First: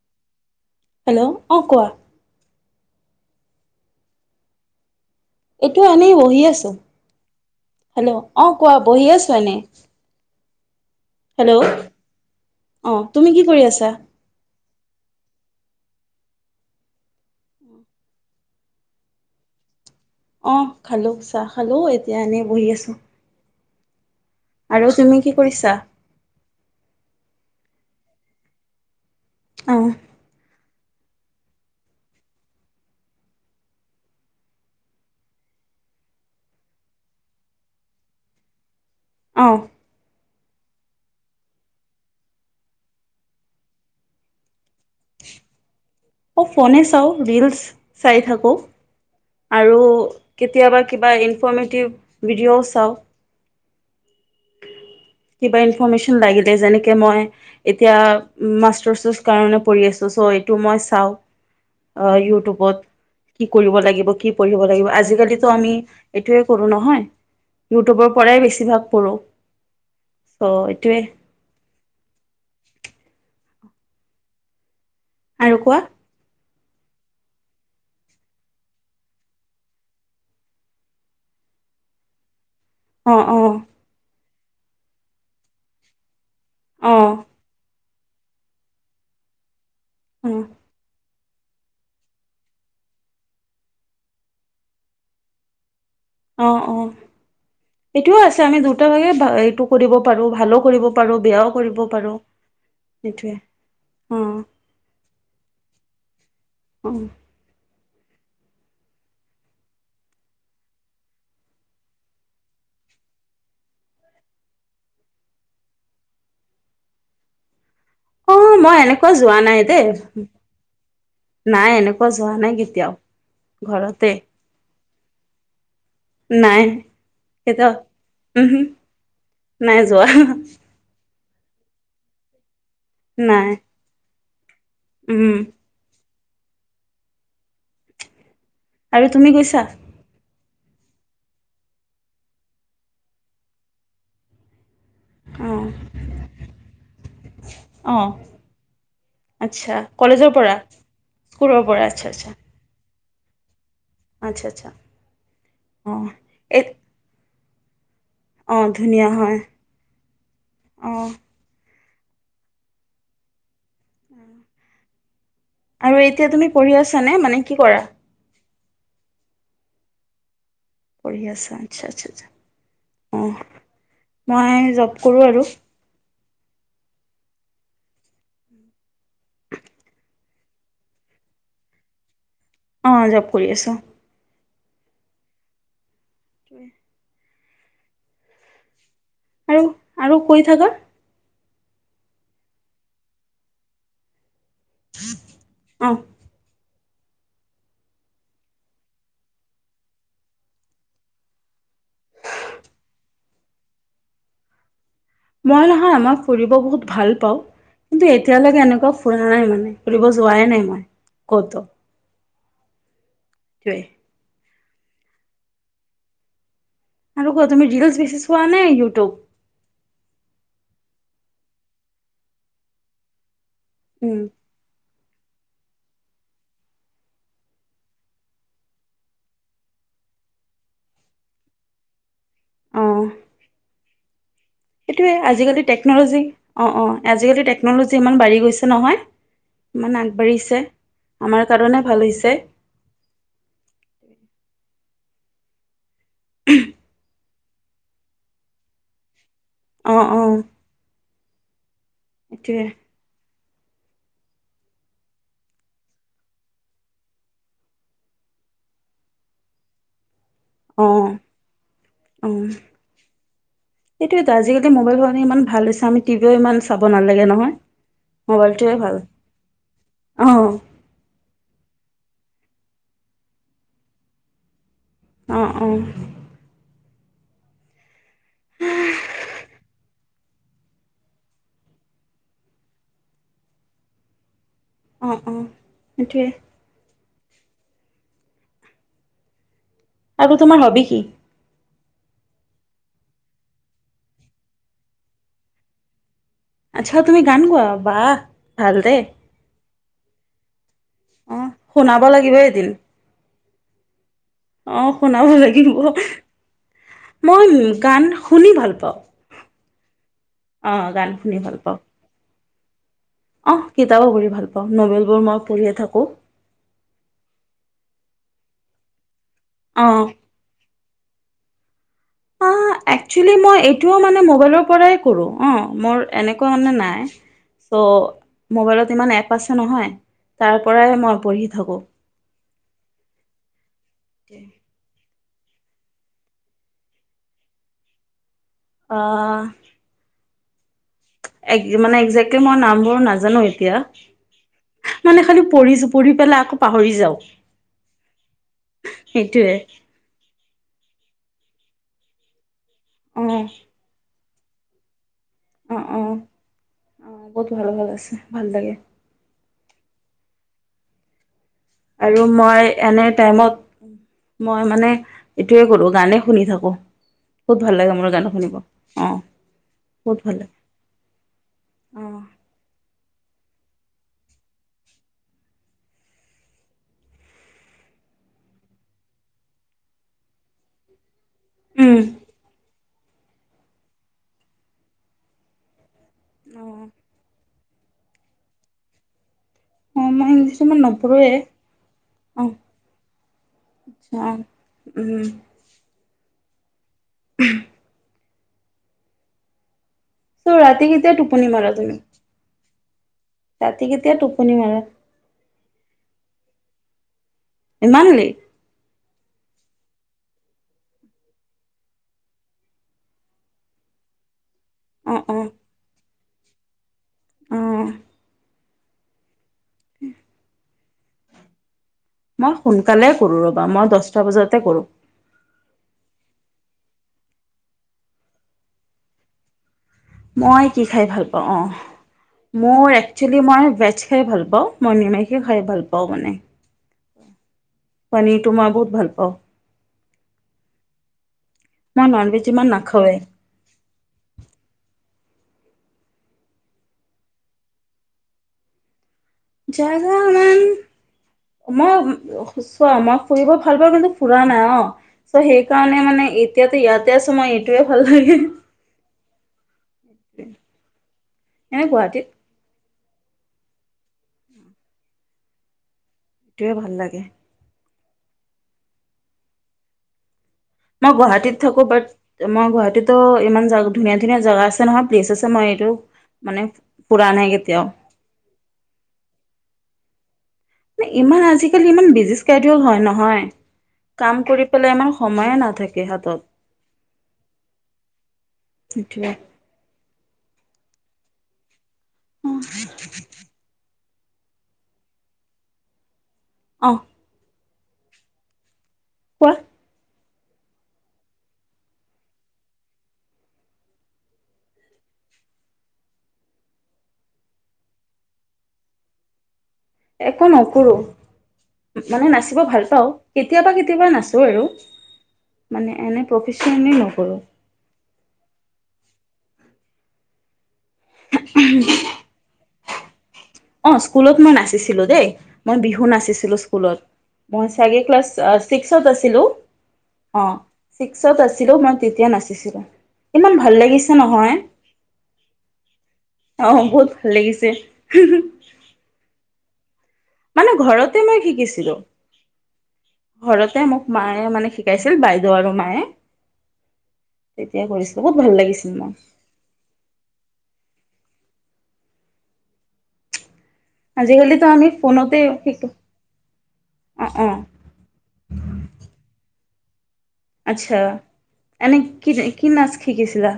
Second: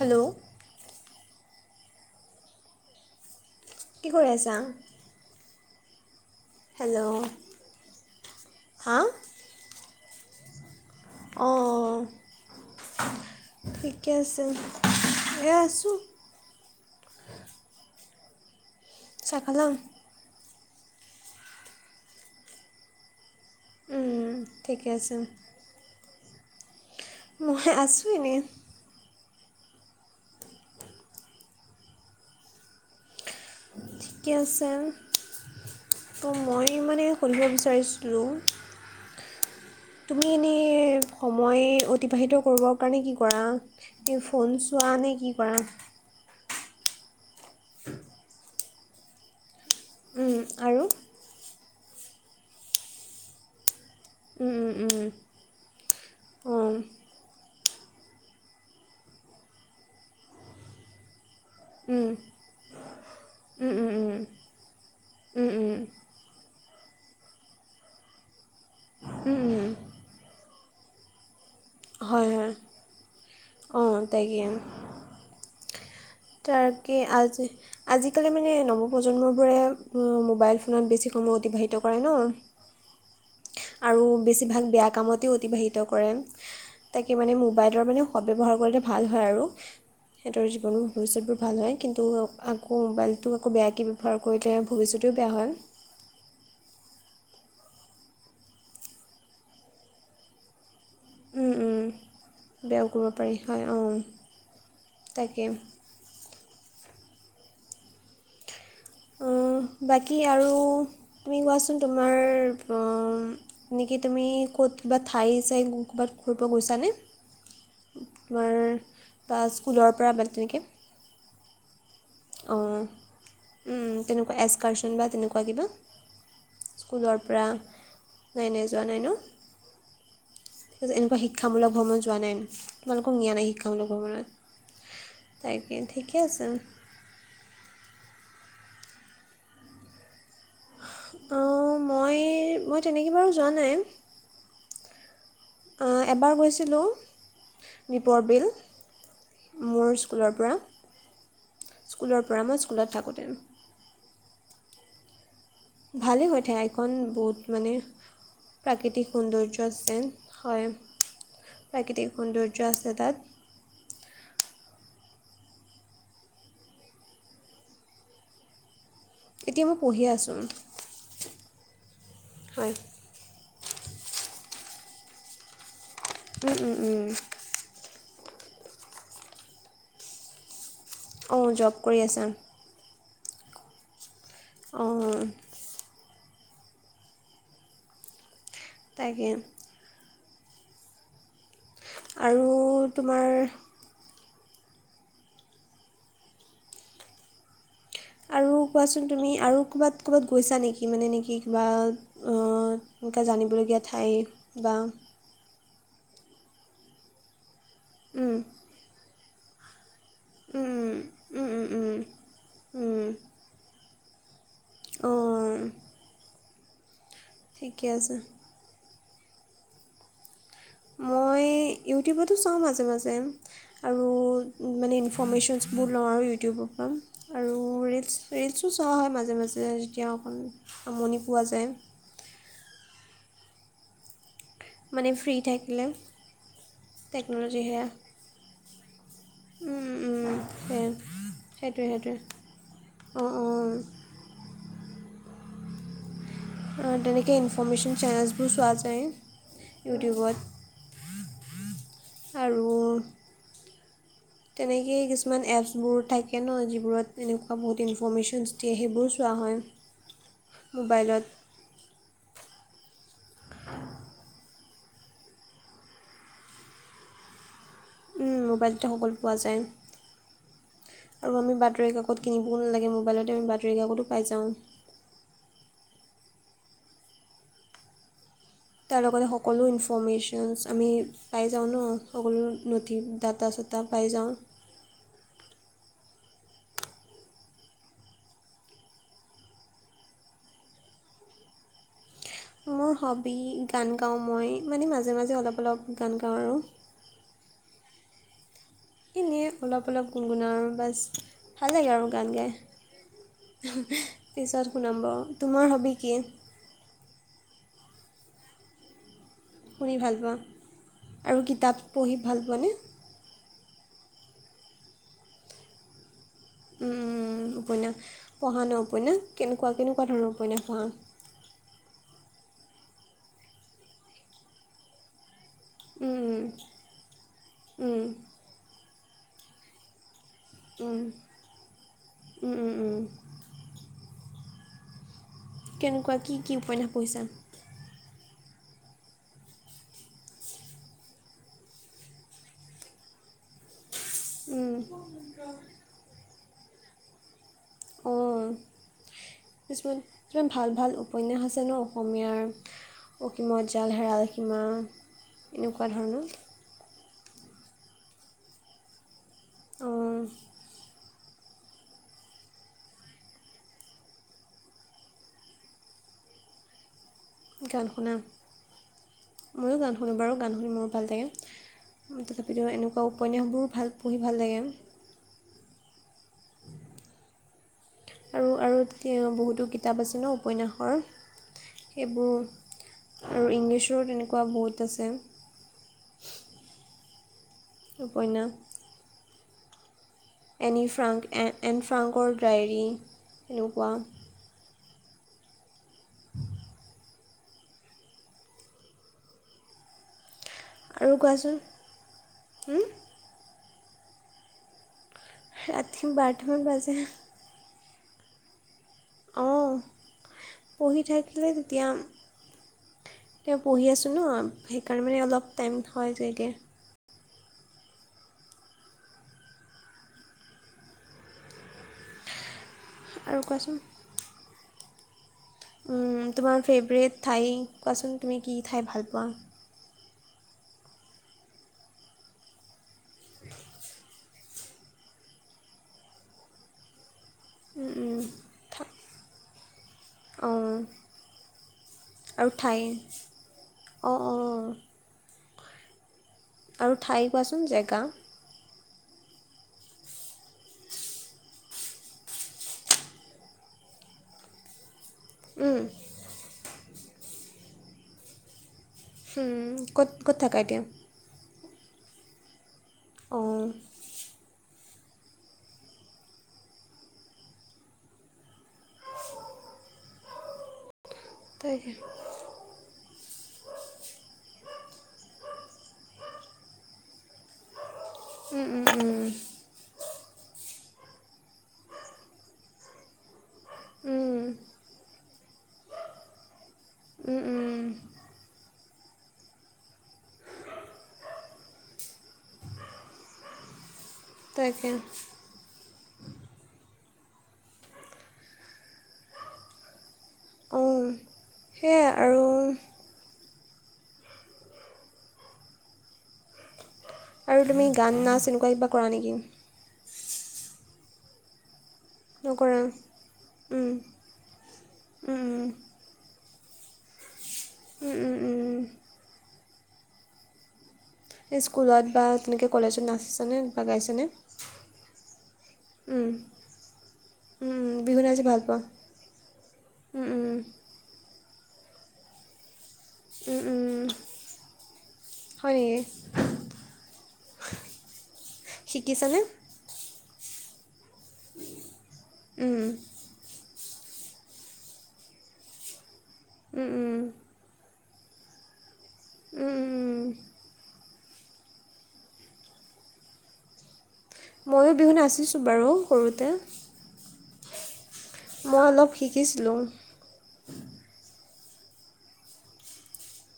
Hello, hello অ', কোৱা? কি কৰি আছা? এইটো এনে বহি আছো হেল্ল' হেল্ল' অ' কোৱা বহি আছো এনেই। হেল্ল' অ', অ তুমি কি কৰি আছা ঠিকে আছে। এয়া আছো। চাহ খালা? অ', খালোঁ চাহ খালোঁ এতিয়া এনেই বহি আছোঁ। উম, ঠিকে আৰু আছে তুমি কি কৰিছা? মই আছোঁ এনেই। অ'। ঠিকে আছে। ত' মই মানে সুধিব বিচাৰিছিলোঁ অ'। তুমি এনেই সময় অতিবাহিত কৰিবৰ কাৰণে কি কৰা? এই ফোন চোৱা নে কি কৰা? মই ফোনে চাওঁ ৰিলচ চাই থাকোঁ। আৰু উম, আৰু কেতিয়াবা কিবা ইনফৰৰ্মেটিভ ভিডিঅ'ও চাওঁ। উম, উম। কিবা ইনফৰৰ্মেশ্যন উম, লাগিলে অঁ যেনেকে মই এতিয়া মাষ্টৰচ কাৰণে পঢ়ি আছো চ' এইটো মই চাওঁ। উম, অ', ইউটিউবত কি কৰিব উম, উম, উম, লাগিব উম, কি পঢ়িব লাগিব উম, আজিকালিতো আমি উম, এইটোৱে কৰো নহয় ইউটিউবৰ পৰাই বেছিভাগ পঢ়োঁ উম, উম। চ' এইটোৱে। হয়, হয়। অ', তাকে। আৰু কোৱা। তাৰকে আজি আজিকালি মানে নৱপ্ৰজন্মবোৰে মোবাইল ফোনত বেছি সময় অতিবাহিত কৰে ন। [inaudible] অ অ আৰু বেছিভাগ বেয়া কামতে অতিবাহিত কৰে। অ তাকে মানে মোবাইলৰ মানে সতব্যৱহাৰ লে ভাল হয় আৰু অ সিহঁতৰ জীৱন ভৱিষ্যতবোৰ ভাল হয় কিন্তু আকৌ মোবাইলটো আকৌ বেয়াকৈ ব্যৱহাৰ কৰিলে ভৱিষ্যতেও বেয়া হয়। অ', অ', সেইটোও আছে আমি দুটা ভাগে এইটো কৰিব পাৰো ভালো কৰিব পাৰো বেয়াও উম, উম, কৰিব পাৰো বেয়াও কৰিব পাৰি সেইটোৱে হয় অঁ অ'। তাকে। উম। উম, বাকী আৰু তুমি কোৱাচোন তোমাৰ অহ নেকি তুমি ক'ত কিবা ঠাই চাই ক'ৰবাত ঘৰিব গৈছানে? অ তোমাৰ মই এনেকুৱা যোৱা বা নাই দেই স্কুলৰ পৰা মান তেনেকৈ? নাই এনেকুৱা যোৱা নাই কেতিয়াও ঘৰতে। এচকাৰচন বা তেনেকুৱা কিবা। নাই স্কুলৰ পৰা কেতিয়াও নাই উহো নাই যোৱা ন? নাই যোৱা তাৰপিছত এনেকুৱা শিক্ষামূলক ভ্ৰমণ যোৱা নাই তোমালোকক নিয়া নাই শিক্ষামূলক ভ্ৰমণত? উম। তাকে ঠিকে আছে। আজি তুমি গৈছা? অঁ, মই, মই তেনেকে বাৰু যোৱা নাই। অঁ, এবাৰ গৈছিলোঁ অঁ দ্বীপৰ বিল। আচ্ছা মোৰ কলেজৰ স্কুলৰ পৰা। স্কুলৰ পৰা আচ্ছা স্কুলৰ আচ্ছা পৰা, মই স্কুলত থাকোঁতে। আচ্ছা, আচ্ছা। অঁ ভালেই হৈ থাক। এই ঠাইখন বহুত মানে অঁ ধুনীয়া প্ৰাকৃতিক হয় সৌন্দৰ্য আছে। হয়, অঁ প্ৰাকৃতিক সৌন্দৰ্য আছে তাত। আৰু এতিয়া তুমি পঢ়ি আছানে? মানে কি কৰা? এতিয়া মই পঢ়ি আছোঁ। পঢ়ি আছে? আচ্ছা, আচ্ছা, আচ্ছা। হয়। অঁ, মই জব কৰোঁ আৰু। উম, উম উম। অঁ, জব কৰি আছা। অঁ, জব কৰি আছো। অঁ ত তাকে। উম আৰু কৈ থাকা। আৰু তোমাৰ অঁ। আৰু কোৱাচোন তুমি আৰু ক'ৰবাত ক'ৰবাত গৈছা নেকি? মানে নেকি কিবা? অঁ তেনেকে জানিবলগীয়া ঠাইত বা মই নহয় মই ফুৰিব বহুত ভাল পাওঁ। কিন্তু উম, এতিয়ালৈকে এনেকুৱা ফুৰা নাই মানে। ফুৰিব যোৱাই নাই মই উম, উম, উম, ক'টো। উম, উম, উম, জয়। অঁ আৰু কোৱা? তুমি ঠিকে ৰিলচ আছে বেছি চোৱা নে, ইউটিউব? মই ইউটিবটো চাওঁ মাজে মাজে আৰু মানে ইনফৰমেশনবোৰ লওঁ আৰু ইউটিবৰ পৰা আৰু তু ৰিলচ, ৰিলচো চোৱা হয় মাজে মাজে যেতিয়া অকণ আমনি পোৱা যায়। অঁ। মানে সেইটোৱে, ফ্ৰী আজি-কালি থাকিলে টেকন'লজি। অঁ, অঁ আজি-কালি টেকন'লজি ইমান বাঢ়ি গৈছে নহয়। মানে আগবাঢ়িছে। সেই আমাৰ কাৰণে সেইটোৱে ভাল সেইটোৱে হৈছে! অঁ, অঁ '! [unintelligible] তেনেক ইনফৰমেশন চেনেলছবোৰ চোৱা যায়। অ অ ইউটিউবত! আৰু এইটোৱে তেনেকেই, কিছুমান এপছবোৰ থাকে ন? যিবোৰত এনেকুৱা বহুত ইনফৰমেশনছ দিয়ে। সেইবোৰো চোৱা হয়! অঁ, মোবাইলত উম। সেইতোৱেটো, আজি-কালি মোবাইল হোৱা কাৰণে ইমান ভাল হৈছে। আমি টিভিও ইমান চাব নালাগে নহয়? উম, মোবাইল টোহে মোবাইলতে ভাল। সকলো পোৱা যায় অঁ-অঁ আৰু আমি বাতৰি কাকত কিনিবও নালাগে। মোবাইলতে আমি বাতৰি কাকটো পাই যাওঁ! অঁ, অঁ। তাৰ লগতে, সকলো ইনফৰ্মেশ্যন আমি পাই যাওঁ ন, সকলো নথি, দাঁটা-চাটা পাই যাওঁ। অ', অ', সেইটোৱে। আৰু, তোমাৰ হবি কি? মোৰ হবি, গান গাওঁ মই, মানে মাজে, মাজে অলপ, অলপ গান গাওঁ আৰু। আচ্ছা, তুমি গান গোৱা, বা ভাল দে। এনেই অলপ, অলপ গুণগুনাও আৰু বাছ, অ ভাল লাগে শুনাব আৰু গান লাগিব গাই। এদিন পিছত অ শুনাম শুনাব ৰ, লাগিব তোমাৰ হবি কি? মই, গান শুনি ভাল পাওঁ। শুনি ভাল পোৱা, অ গান শুনি আৰু কিতাপ পঢ়ি ভাল পোৱা নে? অ', কিতাপো পঢ়ি ভাল পাওঁ, নভেলবোৰ মই পঢ়িয়ে থাকোঁ। উম, উম, উম, উপন্যাস পঢ়া ন উপন্যাস, কেনেকুৱা, অ কেনেকুৱা ধৰণৰ উপন্যাস পঢ়া? [inaudible] একচুৱেলি মই এইটো মানে মোবাইলৰ পৰাই কৰোঁ, অ', মোৰ উম, এনেকুৱা মানে নাই। চ' উম, মোবাইলত ইমান এপ আছে নহয়, তাৰ পৰাই উম, মই পঢ়ি থাকোঁ। উম, উম, উম। [inaudible] কেনেকুৱা? কি, কি উপন্যাস পঢ়িছা। অ'। একজেক্ট মানে একজেক্টলি মই নামবোৰ নাজানো এতিয়া। উম, মানে খালি, পঢ়িছো, পঢ়ি পেলাই আকৌ পাহৰি যাওঁ। সেইটোৱে। কিমান ভাল, ভাল উপন্যাস আছে ন, অসমীয়াৰ, অ অসীমত যাৰ যাৰ হেৰাল সীমা, অ এনেকুৱা অ ধৰণৰ। অ', বহুত ভাল, ভাল আছে, ভাল লাগে। অ', আৰু মই এনে টাইমত মই মানে, এইটোয়ে কৰো, গানে শুনি থাকো। গান শুনা, ময়ো গান শুনো বহুত ভাল বাৰু, লাগে গান শুনি মোৰ ভাল লাগে। অ তথাপিতো, এনেকুৱা উপন্যাসবোৰো ভাল, পঢ়ি ভাল লাগে। আৰু, আৰু তাকে অ', বহুতো কিতাপ আছে ন, উপন্যাসৰ। উম এইবোৰ আৰু ইংলিছৰো তেনেকুৱা বহুত আছে। অ'। উপন্যাস। অ মই ইংলিছ ইমান এনি ফ্ৰাংক, নপঢ়োৱে এন ফ্ৰাংকৰ, অ ডায়েৰী সেনেকুৱা। আচ্ছা অ উম। [inaudible] ত' ৰাতি কেতিয়া, টোপুনি মাৰা তুমি? উম। ৰাতি কেতিয়া টোপনি মাৰা? ৰাতি বাৰটামান বাজে। ইমান লেট। অ', পঢ়ি থাকিলে তেতিয়া তেওঁ পঢ়ি আছোঁ ন, সেইকাৰণে অ মানে অ অলপ টাইম হয় যায়গে। অ'। [inaudible] মই সোনকালে আৰু কৰোঁ। ৰ'বা মই দহটা বজাতে কৰোঁ। উম', তোমাৰ ফেভৰেট ঠাই কোৱাচোন তুমি কি খাই ভাল পোৱা? মই কি খাই ভাল পাওঁ অ, মোৰ একচুৱেলি মই ভেজ খাই ভাল পাওঁ। মই নিমখীয়া খাই ভাল পাওঁ মানে উম', পনীৰটো মই বহুত ভাল পাওঁ উম, অ, মই নন ভেজ আৰু ইমান ঠাই নাখাওঁৱেই অ, অ, আৰু ঠাই কোৱাচোন জেগা জাগা মান মই চোৱা মই ফুৰিব ভাল পাওঁ। কিন্তু ফুৰা নাই অ, চৌ সেইকাৰণে মানে এতিয়াতো ইয়াতে সময় এইটোৱে ভাল লাগে। হম', ক'ত ক'ত থাকা এতিয়া? এনে গুৱাহাটীত অঁ সেইটোৱে ভাল লাগে। মই গুৱাহাটীত থাকো, তাকে বাট মই গুৱাহাটীতো ইমান জ ধুনীয়া ধুনীয়া জেগা আছে নহয়। প্লেচ আছে মই এইটো মানে ফুৰা নাই। কেতিয়াও উম', উম, উম, ইমান আজিকালি ইমান বিজি স্কেওডোল হয় নহয়। কাম কৰি পেলাই ইমান সময়ে নাথাকে। হাতত উম', উম, উম', সিতোৱে উম', তাকে অ', কোৱা? সেয়া আৰু আৰু তুমি গান নাচ এনেকুৱা কিবা কৰা নেকি? একো নকৰো। মানে নাচিব নকৰা ভাল পাওঁ। কেতিয়াবা উম, কেতিয়াবা নাচোঁ আৰু উম, উম, মানে এনে প্ৰফেশচনেই নকৰোঁ। উম', উম, উম, উম, সেই স্কুলত বা তেনেকৈ কলেজত নাচ অ', স্কুলত মই নাচিছিলো দেই, মই বিহু উম, নাচিছিলো স্কুলত। মই উম, উম। চাগে বিহু ক্লাছ নাচি ভাল পোৱা ছিক্সত আছিলো। উম, অ, উম, ছিক্সত আছিলোঁ। মই তেতিয়া নাচিছিলোঁ ইমান উম, ভাল উম। লাগিছে নহয়। হয় নেকি? অ', বহুত ভাল লাগিছে। শিকিছানে? মানে ঘৰতে মই শিকিছিলোঁ। উম', ঘৰতে মোক মায়ে মানে শিকাইছিল। বাইদেউ আৰু মায়ে। উম', উম, তেতিয়া কৰিছিলো। বহুত ভাল লাগিছিল মই। উম', উম, আজি কালিতো আমি ময়ো বিহু ফোনতে নাচিছোঁ শিকো বাৰু সৰুতে অ, অ, মই অলপ শিকিছিলোং। আচ্ছা এনে কি নাই কি নাচ শিকিছিলা?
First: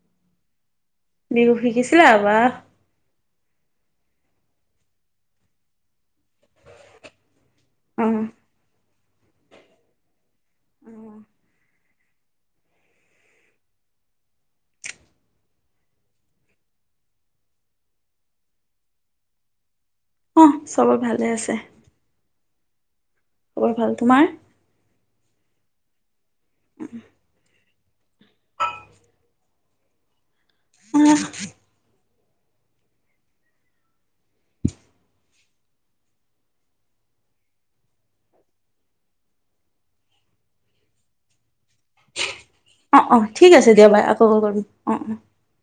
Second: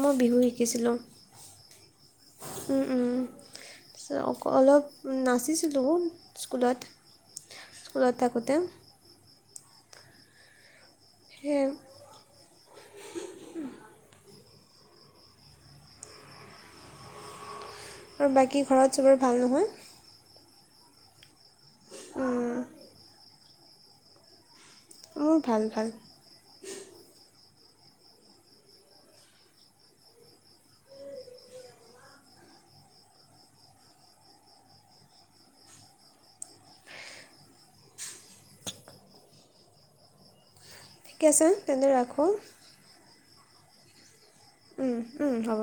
মো বিহু শিকিছিলোঁং। বিহু শিকিছিলা বাহ। উম উম। অ অলপ নাচিছিলোঁ স্কুলত, স্কুলত অ থাকোঁতে। সেইএ আৰু বাকী ঘৰত চবৰে ভাল নহয়? অৱ চবৰে ভালে আছে। খবৰ ভাল, তোমাৰ? মোৰ ভাল ভাল। উম। [unintelligible] ঠিকে আছে তেন্তে ৰাখোঁ। অৱ অৱ ঠিক আছে দিয়া বাই আকৌ কল কৰিম। উম অ অ উম হ'ব।